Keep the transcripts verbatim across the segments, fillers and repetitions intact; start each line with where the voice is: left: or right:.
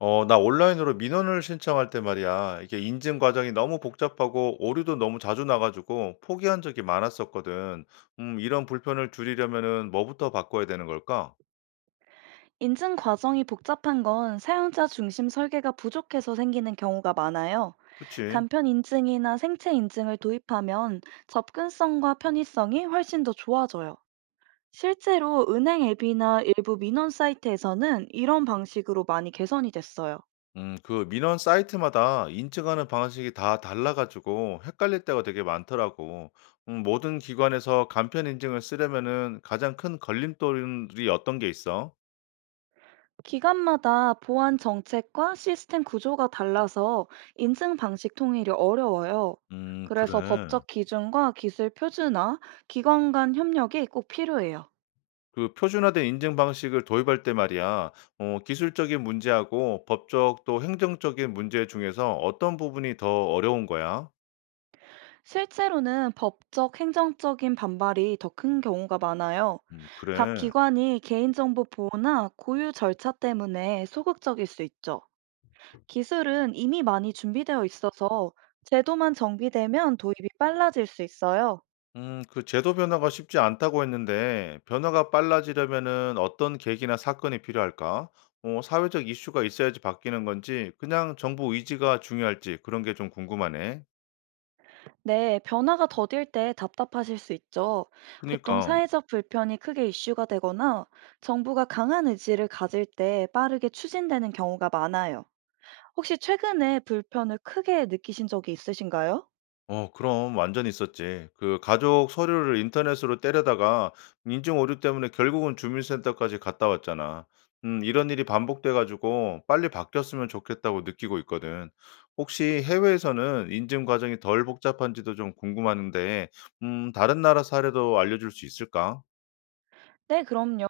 left: 어, 나 온라인으로 민원을 신청할 때 말이야. 이게 인증 과정이 너무 복잡하고 오류도 너무 자주 나가지고 포기한 적이 많았었거든. 음, 이런 불편을 줄이려면은 뭐부터 바꿔야 되는 걸까?
right: 인증 과정이 복잡한 건 사용자 중심 설계가 부족해서 생기는 경우가 많아요.
left: 그치?
right: 간편 인증이나 생체 인증을 도입하면 접근성과 편의성이 훨씬 더 좋아져요. 실제로 은행 앱이나 일부 민원 사이트에서는 이런 방식으로 많이 개선이 됐어요.
left: 음, 그 민원 사이트마다 인증하는 방식이 다 달라가지고 헷갈릴 때가 되게 많더라고. 음, 모든 기관에서 간편 인증을 쓰려면은 가장 큰 걸림돌이 어떤 게 있어?
right: 기관마다 보안 정책과 시스템 구조가 달라서 인증 방식 통일이 어려워요.
left: 음,
right: 그래서
left: 그래.
right: 법적 기준과 기술 표준화, 기관 간 협력이 꼭 필요해요.
left: 그 표준화된 인증 방식을 도입할 때 말이야, 어, 기술적인 문제하고 법적 또 행정적인 문제 중에서 어떤 부분이 더 어려운 거야?
right: 실제로는 법적, 행정적인 반발이 더 큰 경우가 많아요.
left: 음,
right: 각
left: 그래.
right: 기관이 개인정보 보호나 고유 절차 때문에 소극적일 수 있죠. 기술은 이미 많이 준비되어 있어서 제도만 정비되면 도입이 빨라질 수 있어요.
left: 음, 그 제도 변화가 쉽지 않다고 했는데, 변화가 빨라지려면은 어떤 계기나 사건이 필요할까? 어, 사회적 이슈가 있어야지 바뀌는 건지, 그냥 정부 의지가 중요할지 그런 게 좀 궁금하네.
right: 네, 변화가 더딜 때 답답하실 수 있죠. 보통
left: 그니까.
right: 사회적 불편이 크게 이슈가 되거나 정부가 강한 의지를 가질 때 빠르게 추진되는 경우가 많아요. 혹시 최근에 불편을 크게 느끼신 적이 있으신가요?
left: 어 그럼 완전 있었지. 그 가족 서류를 인터넷으로 때려다가 인증 오류 때문에 결국은 주민센터까지 갔다 왔잖아. 음, 이런 일이 반복돼 가지고 빨리 바뀌었으면 좋겠다고 느끼고 있거든. 혹시 해외에서는 인증 과정이 덜 복잡한지도 좀 궁금한데, 음, 다른 나라 사례도 알려줄 수 있을까?
right: 네, 그럼요.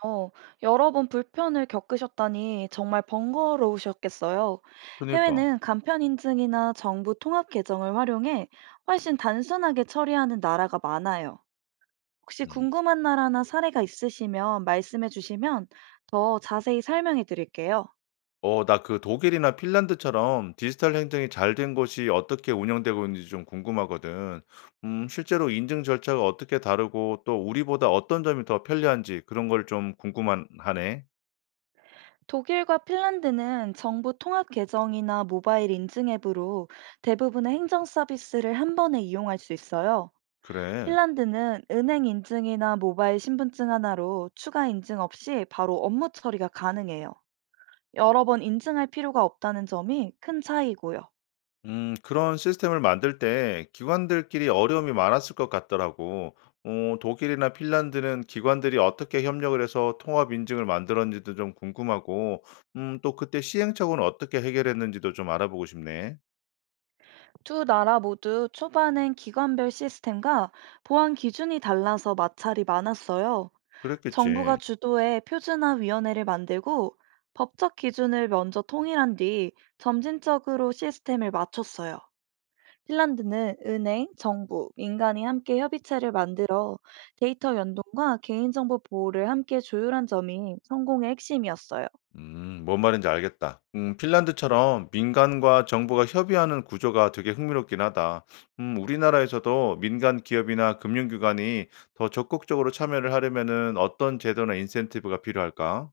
right: 여러 번 불편을 겪으셨다니 정말 번거로우셨겠어요.
left: 그니까.
right: 해외는 간편 인증이나 정부 통합 계정을 활용해 훨씬 단순하게 처리하는 나라가 많아요. 혹시
left: 음.
right: 궁금한 나라나 사례가 있으시면 말씀해 주시면 더 자세히 설명해 드릴게요.
left: 어, 나 그 독일이나 핀란드처럼 디지털 행정이 잘 된 곳이 어떻게 운영되고 있는지 좀 궁금하거든. 음, 실제로 인증 절차가 어떻게 다르고 또 우리보다 어떤 점이 더 편리한지 그런 걸 좀 궁금한 하네.
right: 독일과 핀란드는 정부 통합 계정이나 모바일 인증 앱으로 대부분의 행정 서비스를 한 번에 이용할 수 있어요.
left: 그래.
right: 핀란드는 은행 인증이나 모바일 신분증 하나로 추가 인증 없이 바로 업무 처리가 가능해요. 여러 번 인증할 필요가 없다는 점이 큰 차이고요.
left: 음, 그런 시스템을 만들 때 기관들끼리 어려움이 많았을 것 같더라고. 어, 독일이나 핀란드는 기관들이 어떻게 협력을 해서 통합 인증을 만들었는지도 좀 궁금하고, 음, 또 그때 시행착오는 어떻게 해결했는지도 좀 알아보고 싶네.
right: 두 나라 모두 초반엔 기관별 시스템과 보안 기준이 달라서 마찰이 많았어요. 정부가
left: 그랬겠지.
right: 주도해 표준화위원회를 만들고 법적 기준을 먼저 통일한 뒤 점진적으로 시스템을 맞췄어요. 핀란드는 은행, 정부, 민간이 함께 협의체를 만들어 데이터 연동과 개인정보 보호를 함께 조율한 점이 성공의 핵심이었어요.
left: 음, 뭔 말인지 알겠다. 음, 핀란드처럼 민간과 정부가 협의하는 구조가 되게 흥미롭긴 하다. 음, 우리나라에서도 민간 기업이나 금융기관이 더 적극적으로 참여를 하려면은 어떤 제도나 인센티브가 필요할까?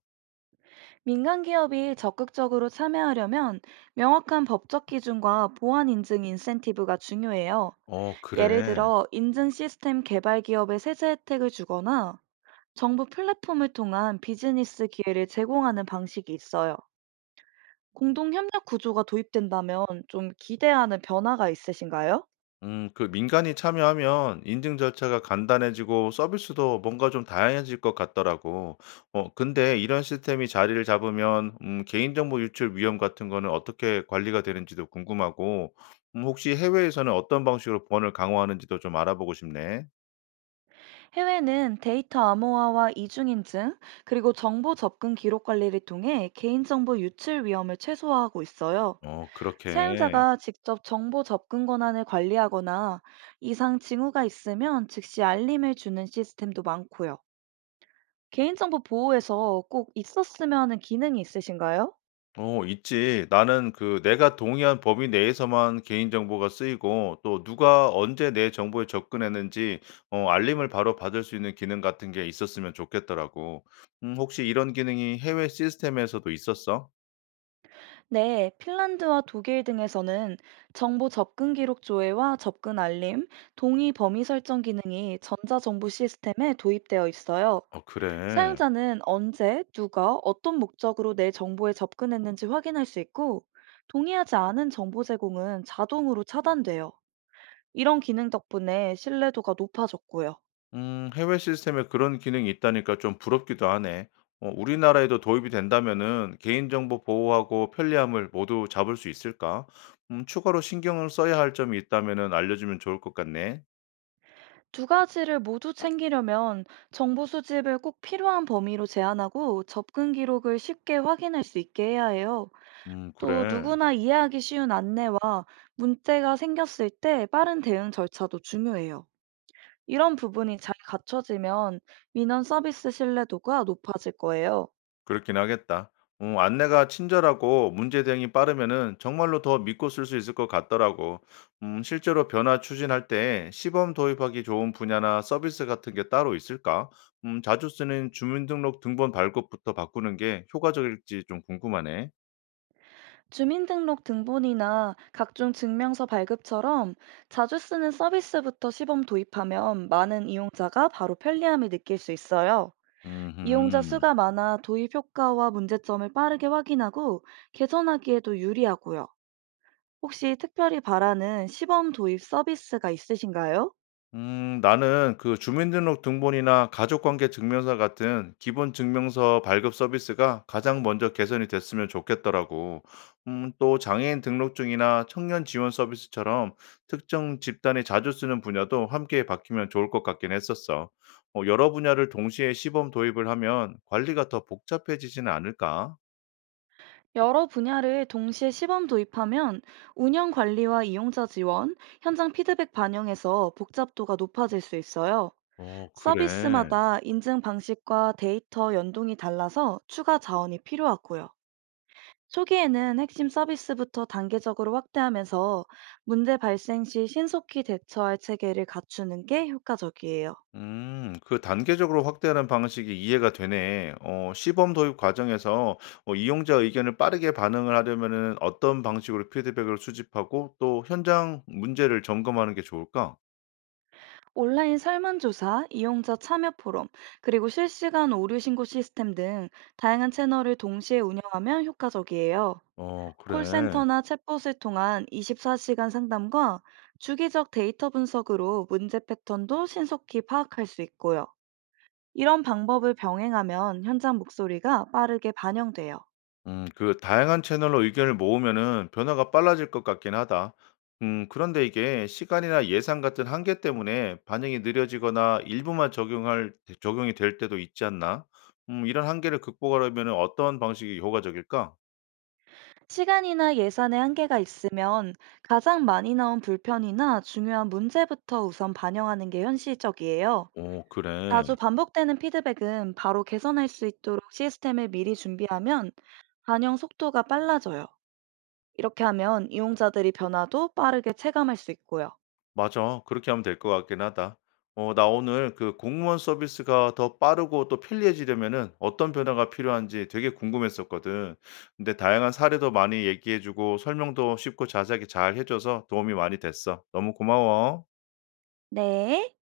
right: 민간 기업이 적극적으로 참여하려면 명확한 법적 기준과 보안 인증 인센티브가 중요해요.
left: 어,
right: 예를
left: 그래.
right: 들어 인증 시스템 개발 기업에 세제 혜택을 주거나 정부 플랫폼을 통한 비즈니스 기회를 제공하는 방식이 있어요. 공동 협력 구조가 도입된다면 좀 기대하는 변화가 있으신가요?
left: 음, 그 민간이 참여하면 인증 절차가 간단해지고 서비스도 뭔가 좀 다양해질 것 같더라고. 어, 근데 이런 시스템이 자리를 잡으면 음, 개인정보 유출 위험 같은 거는 어떻게 관리가 되는지도 궁금하고, 음, 혹시 해외에서는 어떤 방식으로 보안을 강화하는지도 좀 알아보고 싶네.
right: 해외는 데이터 암호화와 이중인증, 그리고 정보 접근 기록 관리를 통해 개인정보 유출 위험을 최소화하고 있어요.
left: 어, 그렇게.
right: 사용자가 직접 정보 접근 권한을 관리하거나 이상 징후가 있으면 즉시 알림을 주는 시스템도 많고요. 개인정보 보호에서 꼭 있었으면 하는 기능이 있으신가요?
left: 어 있지. 나는 그 내가 동의한 범위 내에서만 개인정보가 쓰이고 또 누가 언제 내 정보에 접근했는지 어 알림을 바로 받을 수 있는 기능 같은 게 있었으면 좋겠더라고. 음 혹시 이런 기능이 해외 시스템에서도 있었어?
right: 네, 핀란드와 독일 등에서는 정보 접근 기록 조회와 접근 알림, 동의 범위 설정 기능이 전자정보 시스템에 도입되어 있어요.
left: 어 그래.
right: 사용자는 언제, 누가, 어떤 목적으로 내 정보에 접근했는지 확인할 수 있고, 동의하지 않은 정보 제공은 자동으로 차단돼요. 이런 기능 덕분에 신뢰도가 높아졌고요.
left: 음 해외 시스템에 그런 기능이 있다니까 좀 부럽기도 하네. 어 우리나라에도 도입이 된다면은 개인정보 보호하고 편리함을 모두 잡을 수 있을까? 음 추가로 신경을 써야 할 점이 있다면은 알려주면 좋을 것 같네.
right: 두 가지를 모두 챙기려면 정보 수집을 꼭 필요한 범위로 제한하고 접근 기록을 쉽게 확인할 수 있게 해야 해요.
left: 음
right: 또
left: 그래.
right: 누구나 이해하기 쉬운 안내와 문제가 생겼을 때 빠른 대응 절차도 중요해요. 이런 부분이 잘 갖춰지면 민원 서비스 신뢰도가 높아질 거예요.
left: 그렇긴 하겠다. 음 안내가 친절하고 문제 대응이 빠르면은 정말로 더 믿고 쓸 수 있을 것 같더라고. 음 실제로 변화 추진할 때 시범 도입하기 좋은 분야나 서비스 같은 게 따로 있을까? 음 자주 쓰는 주민등록 등본 발급부터 바꾸는 게 효과적일지 좀 궁금하네.
right: 주민등록 등본이나 각종 증명서 발급처럼 자주 쓰는 서비스부터 시범 도입하면 많은 이용자가 바로 편리함을 느낄 수 있어요. 이용자
left: 음
right: 수가 많아 도입 효과와 문제점을 빠르게 확인하고 개선하기에도 유리하고요. 혹시 특별히 바라는 시범 도입 서비스가 있으신가요?
left: 음, 나는 그 주민등록등본이나 가족관계 증명서 같은 기본 증명서 발급 서비스가 가장 먼저 개선이 됐으면 좋겠더라고. 음, 또 장애인 등록증이나 청년 지원 서비스처럼 특정 집단이 자주 쓰는 분야도 함께 바뀌면 좋을 것 같긴 했었어. 어, 여러 분야를 동시에 시범 도입을 하면 관리가 더 복잡해지지는 않을까?
right: 여러 분야를 동시에 시범 도입하면 운영 관리와 이용자 지원, 현장 피드백 반영에서 복잡도가 높아질 수 있어요.
left: 어, 그래.
right: 서비스마다 인증 방식과 데이터 연동이 달라서 추가 자원이 필요하고요. 초기에는 핵심 서비스부터 단계적으로 확대하면서 문제 발생 시 신속히 대처할 체계를 갖추는 게 효과적이에요.
left: 음, 그 단계적으로 확대하는 방식이 이해가 되네. 어, 시범 도입 과정에서 어, 이용자 의견을 빠르게 반응을 하려면은 어떤 방식으로 피드백을 수집하고 또 현장 문제를 점검하는 게 좋을까?
right: 온라인 설문조사, 이용자 참여 포럼, 그리고 실시간 오류 신고 시스템 등 다양한 채널을 동시에 운영하면 효과적이에요.
left: 어, 그래.
right: 콜센터나 챗봇을 통한 이십사 시간 상담과 주기적 데이터 분석으로 문제 패턴도 신속히 파악할 수 있고요. 이런 방법을 병행하면 현장 목소리가 빠르게 반영돼요.
left: 음, 그 다양한 채널로 의견을 모으면은 변화가 빨라질 것 같긴 하다. 음, 그런데 이게 시간이나 예산 같은 한계 때문에 반영이 느려지거나 일부만 적용할, 적용이 될 때도 있지 않나? 음, 이런 한계를 극복하려면은 어떤 방식이 효과적일까?
right: 시간이나 예산의 한계가 있으면 가장 많이 나온 불편이나 중요한 문제부터 우선 반영하는 게 현실적이에요.
left: 오, 그래.
right: 자주 반복되는 피드백은 바로 개선할 수 있도록 시스템을 미리 준비하면 반영 속도가 빨라져요. 이렇게 하면 이용자들이 변화도 빠르게 체감할 수 있고요.
left: 맞아. 그렇게 하면 될 것 같긴 하다. 어 나 오늘 그 공무원 서비스가 더 빠르고 또 편리해지려면은 어떤 변화가 필요한지 되게 궁금했었거든. 근데 다양한 사례도 많이 얘기해 주고 설명도 쉽고 자세하게 잘 해 줘서 도움이 많이 됐어. 너무 고마워.
right: 네.